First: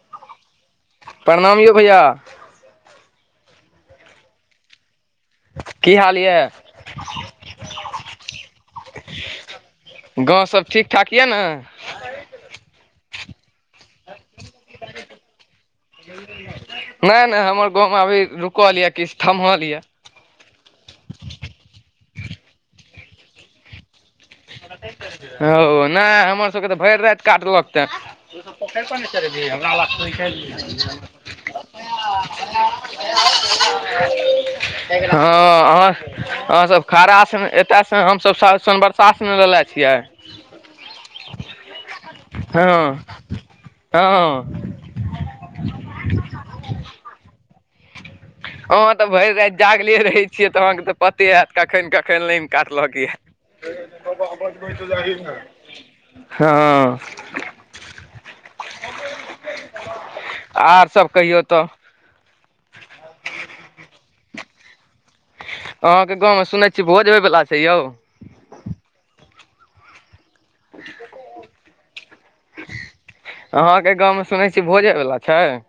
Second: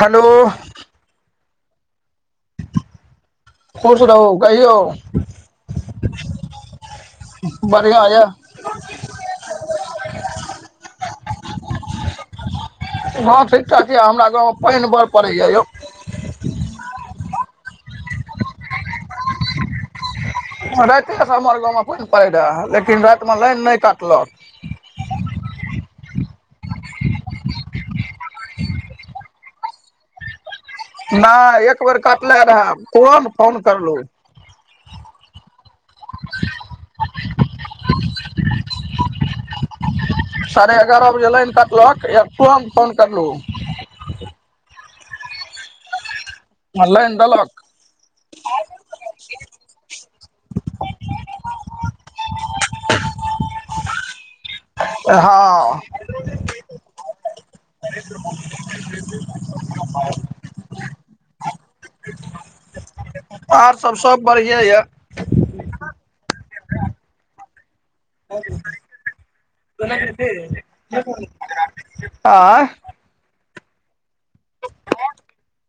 Hello. प्रणाम यौ भैया। खुश रहु कहियौ? की हाल यऽ बढ़िआँ यऽ गाँव सब ठीक ठाक यऽ ने हँ ठीक ठाक ये हमरा गाँवमें पानि बड़ पड़ैए यौ नैय नै हमर गाँव में अभी रुकल य किछ थम्हल य। रातिेसँ हमर गाँव में पानि पड़ैत रहे लेकिन राति में लाइन नहि काटलक। ओ नहि हमर सबके तऽ भरि राति काटलक ते तू सब पोखरि पर ने चल एबही हमरा लग [unintelligible] नाय एक बेर काटले रहे कोन फोन करलौ हँ अहाँ अहाँ सब खड़ासमें एत से हमसभ सरसनबरसा लेलेे छियै। साढ़े एगारह बजे लाइन कटलक एक हँ टोम फोन करलौ। हँ। आ लाइन देलक? [inaudible] अहाँ तऽ भरि राति जागले रहै छियै तऽ अहाँके तऽ पते हेएत कखैन कखैन लाइन काटलक यए हँ हँ। [inaudible] आर सब कहियौ तऽ आरसब सब बढ़िए यऽ अहाँके गाँवमें सुनैय छी भोज होइवला छैय यौ [inaudible] आँ अहाँके गाँवमें सुनैय छी भोजे वेला छैय।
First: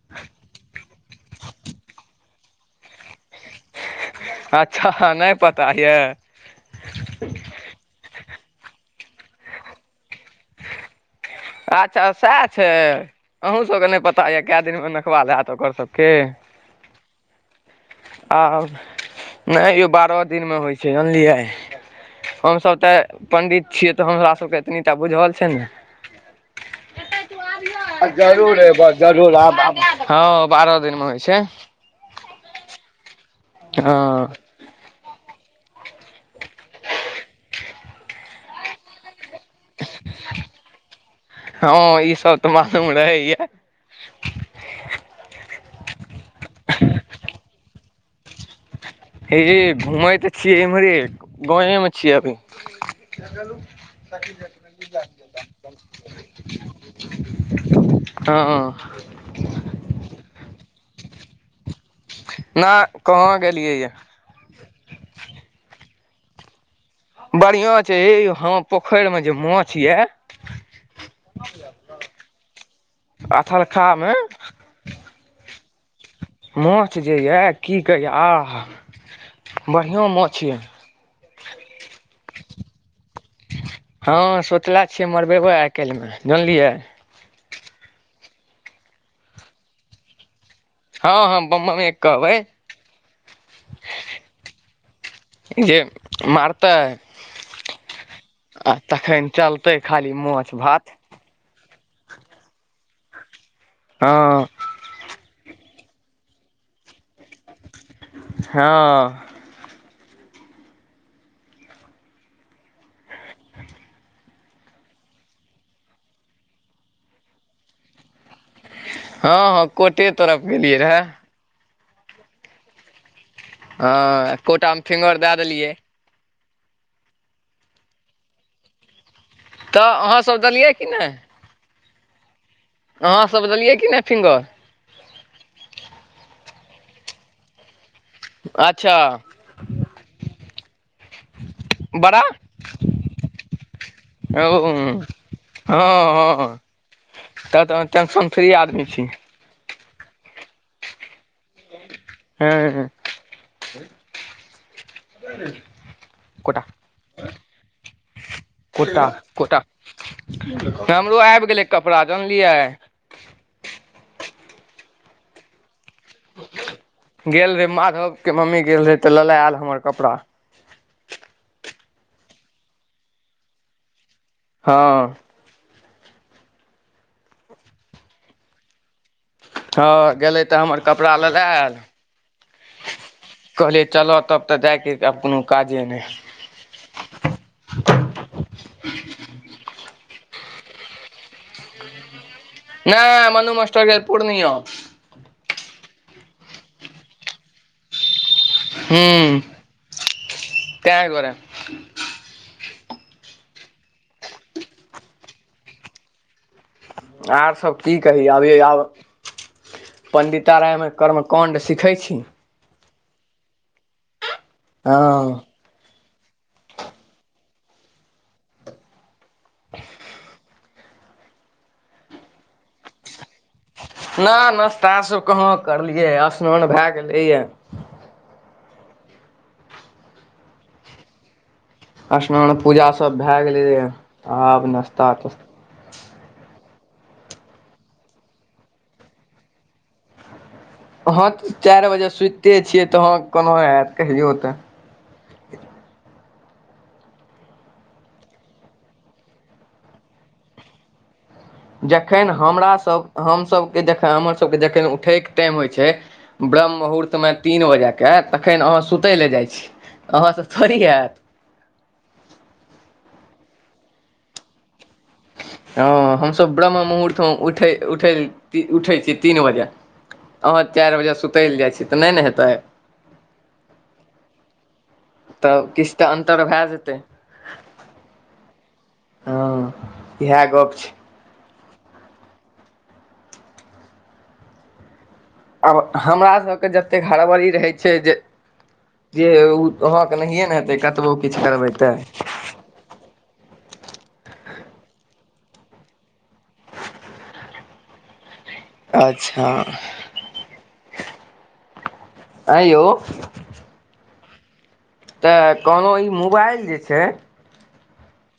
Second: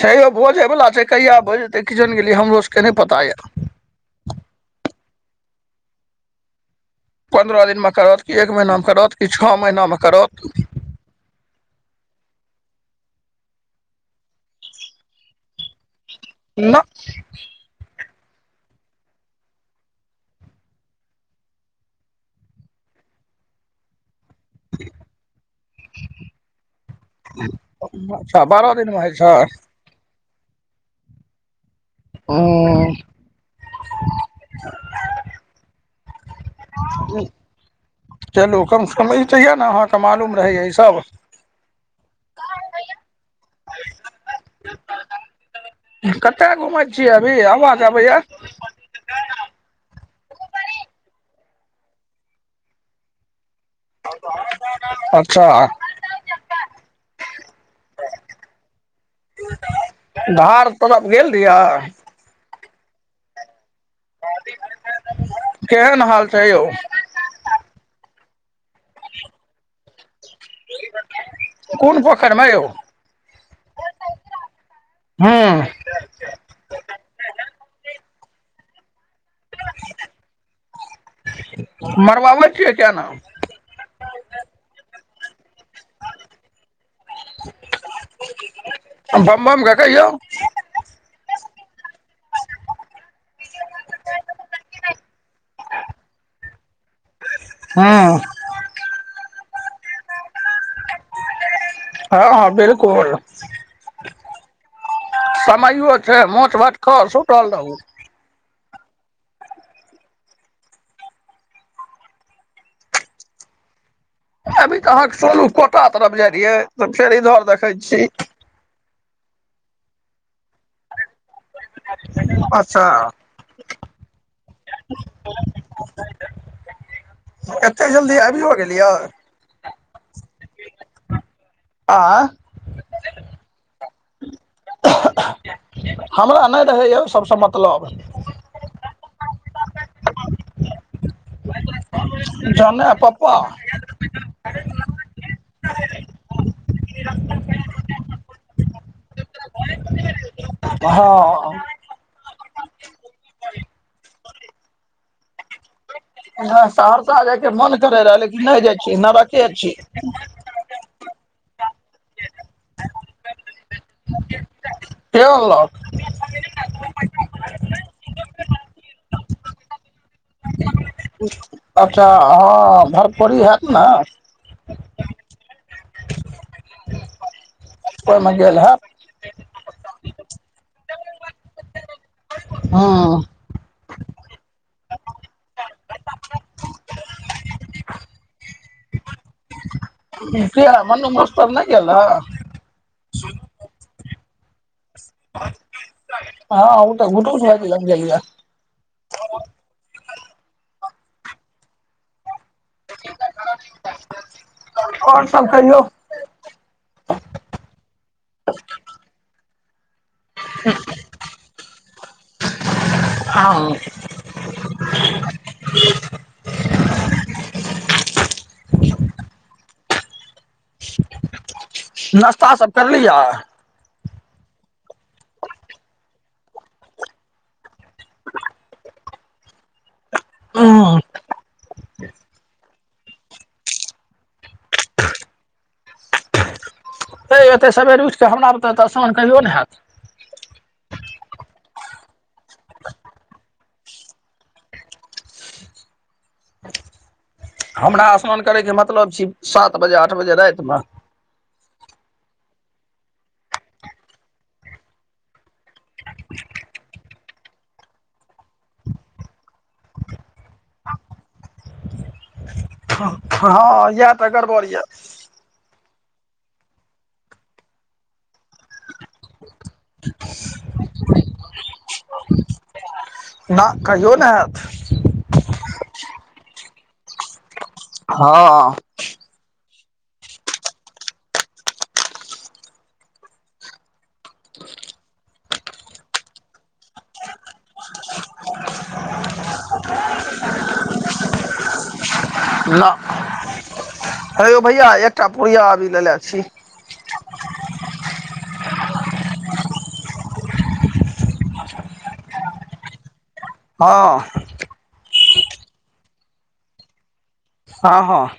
छै यौ बोजैवला छै कहिया बजतै कि जन गेलियै हमरो सबके नहि पता यऽ अच्छाह नहि पता यऽ पन्द्रह दिनमें करत कि एक महिनामें करत कि छह महिनामें करत अच्छा सएह छैय, अहूँ सबके नहि पता यऽ कए दिन में नखवाल हेत ओकर सबके ना आब नहि यौ बारह दिनमें होइ छैय जनलियै हमसभ तेऽ पंडित छियै तऽ हमरा सबके एतनीटा बुझल छै ने अच्छा बारह दिनमे होइ छै हँ बारह दिनमें होइ छै। उम्म हँ चलू कम सँ कम ई तऽ यए ने अहाँके मालूम रहैए ई सब हँ ई सब तऽ मालूम रहैए कतय घुमैय छियै अभी आवाज अबैये हे घुमय तऽ छियै एम्हरे गाँवें में छियै अभी अच्छा हँ। धार तरब गेल रियै? नैय कहाँ गेलियै य। केहेन हाल छैय यौ? बढ़ियां छै हे यौ हमऽ पोखरि में जे माछ य कोन पोखरिमें यौ? अथलखामे उम्म। माछ जे यऽ की कहैय आहा बढ़ियाँ माछ यऽ। मरबाबै छियै किये ने हँ सोचले छियै मरबेबै आइ काल्हिमें जनलियै बम बम लगैये। हँ हँ बम बमे कहबै। जेे मारतै हँ। आ तखैन चलतै खाली माछ भात। हँ हँ बिलकुल। हँ समैयो छै मौस भात खौ सुतल रहू। हँ। अभी तऽ अहाँके सोनू कोटा तरफ जाय रहियै तऽ फेर इधर देखै छी। हँ कोटे तरफ गेलियै रहे। अच्छा। हँ कोटामे फिंगर दए देलियै। एते जल्दी आबियो गेलियै। तऽ अहाँसभ देलियै कि नै। आंय। अहाँसभ देलियै की नै फिंगर। हमरा नै रहैए ओहि सभसँ मतलब। अच्छा। बड़ा, जनै पप्पा ओ हँ हँ। तखैन त टेंशन फ्री आदमी छी। हँ। हुं। सहरसा जायके मन करे रहै लेकिन नै जाइ छी कोटा नरके कोटा छी। हमरो आबि गेलै कपड़ा जनलियै। यौ। गेल रहे माधव के मम्मी गेल रहे तऽ लेने आयल हमर कपड़ा। अच्छा हँ भरफोरी हेत ने। हँ। ओहिमे गेल हेब। हँ गेलै तऽ हमर कपड़ा लेने आयल। हँ कहलिए चलह तब तऽ जायके आब कोनो काजे नहि। किये मनु मास्टर नहि गेल रहे। नै मनु मास्टर गेल पूर्णिया। हँ ओ तऽ घूटून भाइजी लग गेल रहे। हुं कैक बेरा। और सब कहियौ। आर सभ की कही अभि आब पण्डितारायमे कर्मकाण्ड सिखै छी। हँ। हँ। नास्ता सब कैर लिय। नै नाश्ता सब कहाँ करलियै स्नान भए गेलैये। [inaudible] हं। स्नान पूजा सभ भए गेलैये आब नास्ता तस्ता तैं एतेक सबेर उठ कऽ हमरा बते तऽ स्नान कहियो ने हैत। अहाँ तऽ चारि बजे सुतते छियै, तऽ अहाँ के कोना हैत कहियौ तऽ। हमरा स्नान करैके मतलब छी, सात बजे आठ बजे रातिमें। जखन हमरा सभ, हम सबके जखन हमर सबके जखन उठयके टाइम होइ छै ब्रम्ह मुहूर्त में तीन बजेके तखन अहाँ सुतय लए जाइ छी। आहां तऽ थोड़ी हैत। हँ इएह तऽ गड़बड़ यए। हँ हम-सब ब्रम्ह मुहर्त में उठै -उठै ई उठै छियै तीन बजे अहाँ चारि बजे सुतै लए जाइ छियै तऽ नहि ने हेतै। न कहियो नैह हैत। तब किछ तऽ अन्तर भए जेतै। हँ। हँ इएह गप छ आब हमरा सबके जतेक हड़बड़ी रहय छैक। जे ओ अहाँके नहिये ने हेतै कतबो किछु करबै तऽ। ला हे यौ भैया एकटा पुड़िया अभी लेने छी। अच्छा! ऐं यौ हँ। तऽ कहलहुँ ई मोबाइल जे छैय हँ -हँ।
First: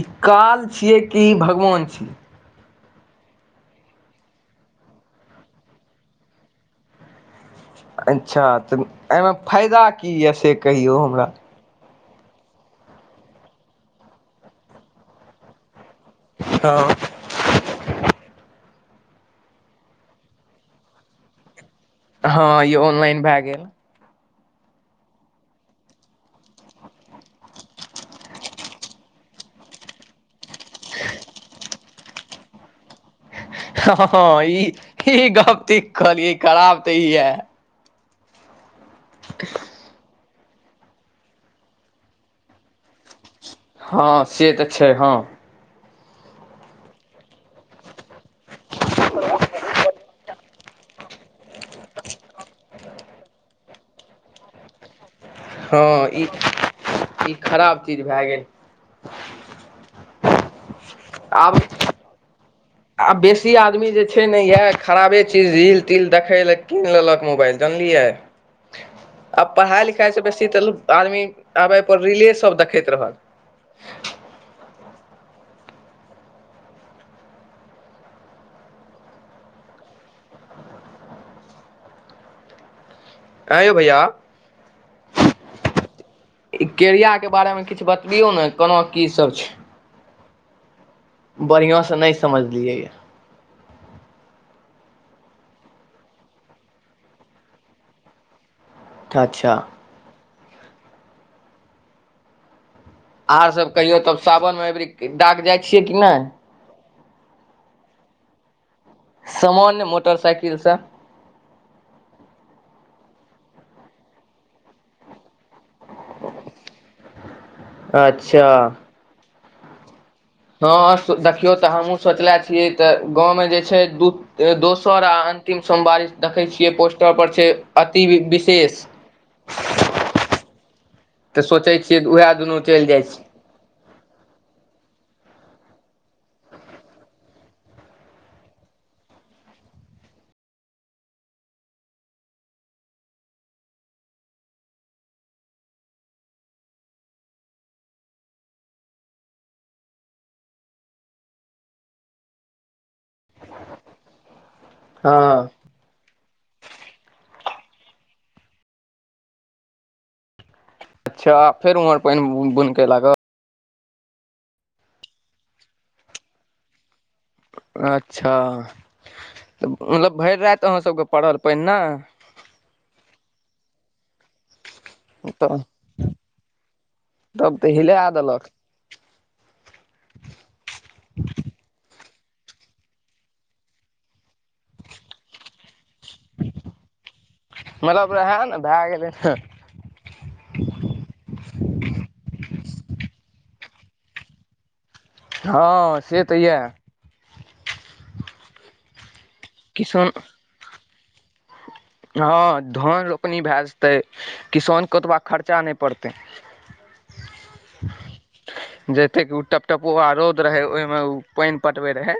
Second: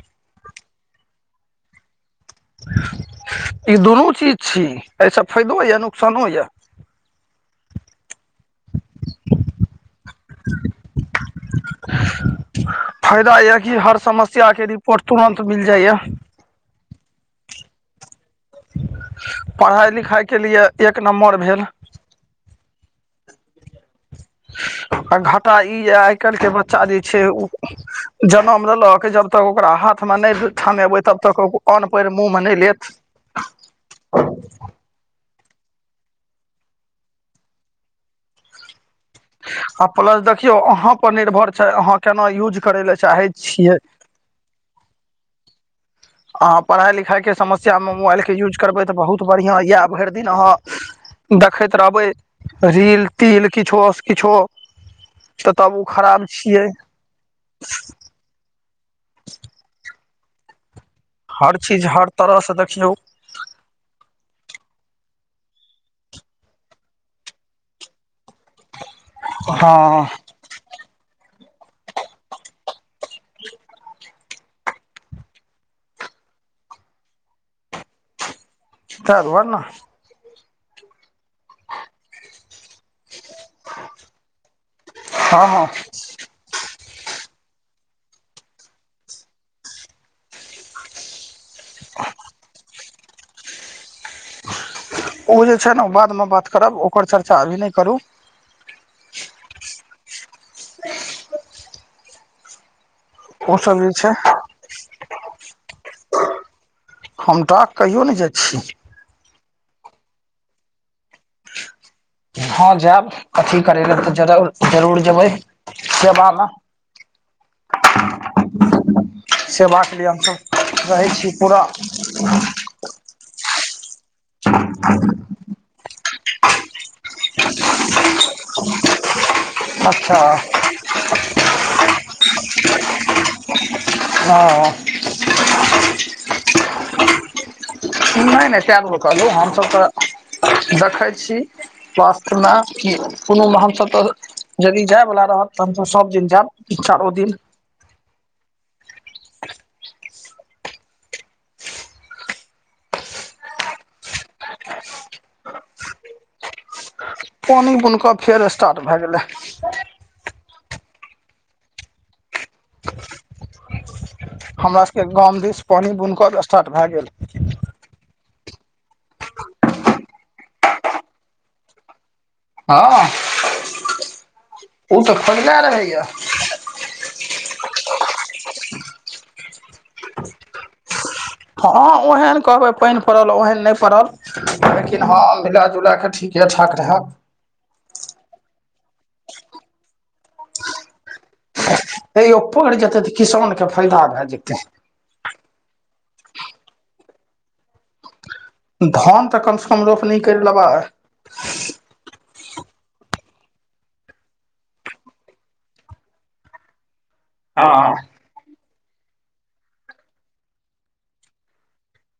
ई काल छियै कि भगवान छी। ई दुनू चीज छी, अहि से फायदो यऽ नुकसानो यऽ। अच्छा तऽ अहिमे फायदा की ये से कहियौ हमरा। फायदा ये कि हर समस्या के रिपोर्ट तुरन्त मिल जाय यऽ। हँ। पढ़ाय लिखाय के लेल एक नम्बर भेल। हँ ई ऑनलाइन भय गेल। आ घाटा ई ये आइ काल्हिके बच्चा जे छैय ओ जनम लेलक, जब तक ओकरा हाथ मे नहि थमेबै, तब तक ओ अन्न पानि मुँह मे नहि लेत। हँ-हँ -हँ ई गप्प ठीक कहलियै खराब तऽ ई यऽ। आ प्लस देखियौ अहाँ पर निर्भर छैय, अहाँ केना यूज करै ले चाहै छियै। हँ से तऽ छैय हँ। अहाँ पढ़ाय लिखाय के समस्या में मोबाइल के यूज करबै तऽ बहुत बढ़िया ये भरि दिन अहाँ देखैत रहबै रील तिल किछो से किछो। तऽ तब उ हँ खराब छियै। भय गेल। हर आब चीज हर तरह स देखियौ। आ बेसी आदमी जे छैय ने, इहे खराबे चीज रील तील देखै लय कीन लेलक मोबाइल जानलियै। आब हँ पढ़ाय लिखाय से बेसी तऽ आदमी आब अहि पर रीले सब देखैत रहत। करबऽ ना। ऐं यौ भैया हँ हँ ई केरिया के बारे मे किछु बतबियौ ने, कोना की सब छैय। बढ़ियाँ से नहि समझलियै। उ जे छैय ने बाद मे बात करब, ओकर चर्चा अभी नहि करू। अच्छा! आर ओ सब जे कहियौ, छै तब सावन मे एबरी डाक जाय छियै कि नहि। हम डाक कहियो नहि जाय छी। सामान्य मोटर साइकिल से। हँ जायब अथी करै ले तऽ जरू जरूर जेबै। सेवा में अच्छा सेवा के लिए अव हँ देखियौ तऽ हमहूँ सोचले छियै, तऽ गाँवमे जे छैय दू- दोसर आ तीन सोमवारी देखै छियै पोस्टर पर छैय अति विशेष। अच्छा तऽ सोचय छियै उहे दुनू चलि जाय छी। हँ। [inaudible] नहि नहि कयगो ने कहलियौ हम सब तऽ देखै छी स्वास्थ्य लय, कोनो हम सब तऽ जदि जाय बला रहत तऽ हमस सब दिन जायब चारो दिन। हँ। पानि बुनकक खेल स्टाट भैऽ गेलै। अच्छा फेर ऊमहर पाइन बुन केे लागल। हमरा सबके गाम दिस पानि बुन कऽ स्टाट भैऽ गेल। अच्छा मतलब भरि राति अहाँ सभके पड़ल पाइन ने। हँ ओ तऽ थोरबै रहैया। तब तऽ हिलै देलक। [inaudible] हँ ओहन कहबै पाइन पड़ल ओहन नै पड़ल। लेकिन हँ मिला जुला कऽ ठीके ठाक रहय। मतलब रहै ने, भैऽ गेलै। तैयो पैड़ जेतै तऽ किसान के फैदा भैऽ जेतै। हँ से तऽ यै। धान तऽ कमसँ कम किसान रोपनि कएर लेबय। हँ धान रोपनि भए जेतै। किसानकेँ ओतबा खर्चा नइ पड़तै। हँ। जतेक ओ टपटपउआ रौद रहय, ओइमे ओ पाइन पटबय रहय।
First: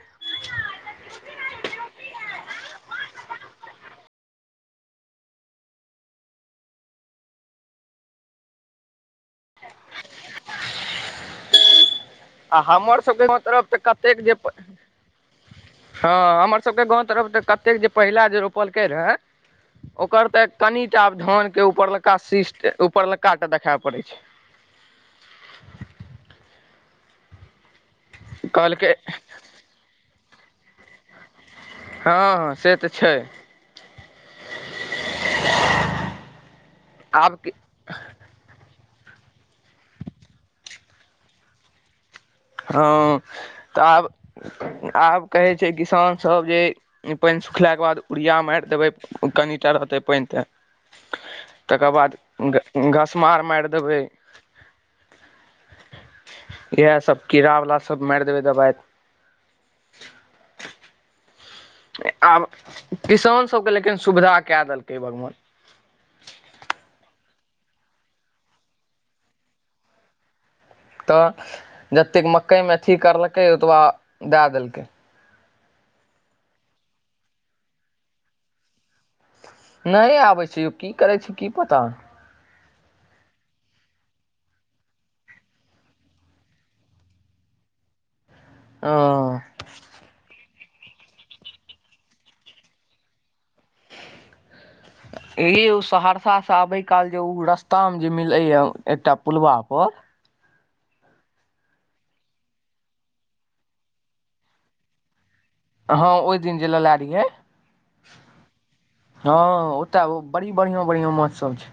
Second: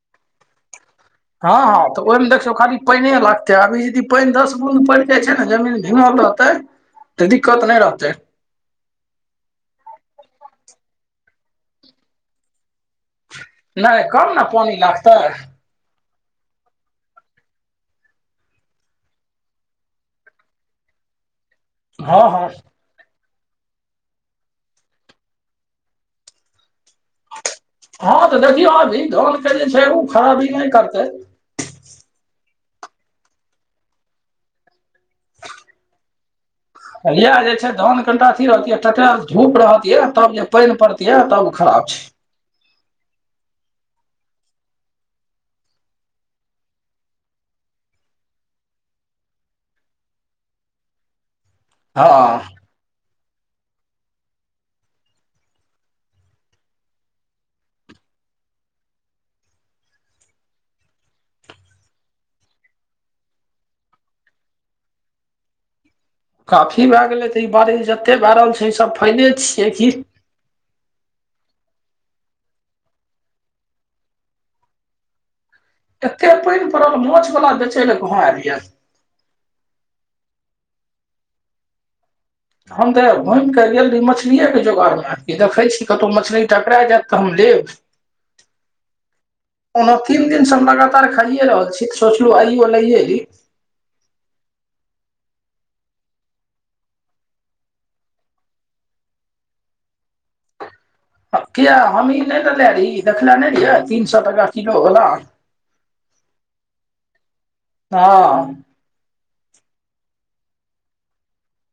हँ- हँ तऽ ओइमे देखियौ खाली पाइने लागतै, अभी यदि पाइन दस बुंद पैड जाइ छै ने, जमीन भींगल रह तै तऽ दिक्कत नय रहतै। आ हमर सबके गांव तरफ तऽ नहि कतेक जे कम ने प पानि लागतै हँ हमर सबके गाँव तरफ तऽ कतेक जे पहिला जे रोपलके रहै ओकर तऽ कनिटा आब धान के ऊपरलका हँ हँ सिस्ट ऊपरलका के देखा पड़य छै। हँ तऽ देखियौ कहलकै अभी धानके जे छै, ओ खराबी नय करतै। हँ से तऽ छै। यैह आब जे छै धन कनिटा अथी रहतिय तऽ टटैल धूप रहतिये तब जे, पाइन पड़तियै तब उ खराब छै। हँ तऽ आब - आब कहै छै किसान सभ जे ई पाइन सुखलाके बाद यूरिया माइर देबै, कनि टा रहतै पाइन तैन। तकर बाद हँ घस मार माइर देबै इएह सब। कीड़ा वाला सब माइर देबै दबाई। आब किसान सबके लेकिन सुविधा कै देलकै यै भगवान। काफी भए गेलै तऽ, ई बारिश जते भए रहल छै ई सब फैदे छियै की। तऽ जतेक मकय मे अथी करलकै ओतबा दए देलकै। एते पाइन पड़ल माछ बला बेचे लै कहाँ एल यै? नय आबै छै यौ, की करै छै की पता? हम तऽ घुइम कऽ गेल रही मछलिएके जोगारमे कि देखै छी कतौ मछली टकरा जैत तऽ हम लेब। आं ओना तीन दिनसे हम लगातार खाइए रहल छीयै, सोचलौं आइयौ लईयै ली। एहि उ सहरसा से आबे काल जे उ रस्तामे जे मिलै यै एकटा पुलवा पर किया हमही नै लेने रही देखनय नै रीहे तीन सौ टका किलो बला। अहां ओइ दिन जे लला रीहे हां। हां ओतय ओ बड़ी बढ़ियां-बढ़ियां माछ सब छै।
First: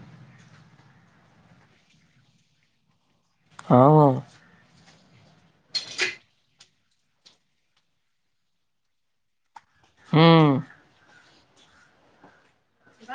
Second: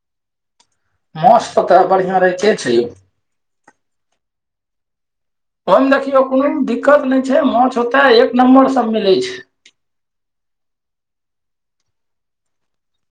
माँछ सब तऽ बढ़िया रहते छै यौ। हां। ओय मे देखियो कूनू दिक्कत नय छै, माछ ओतै एक नंबर सब मिलय छै। हूं।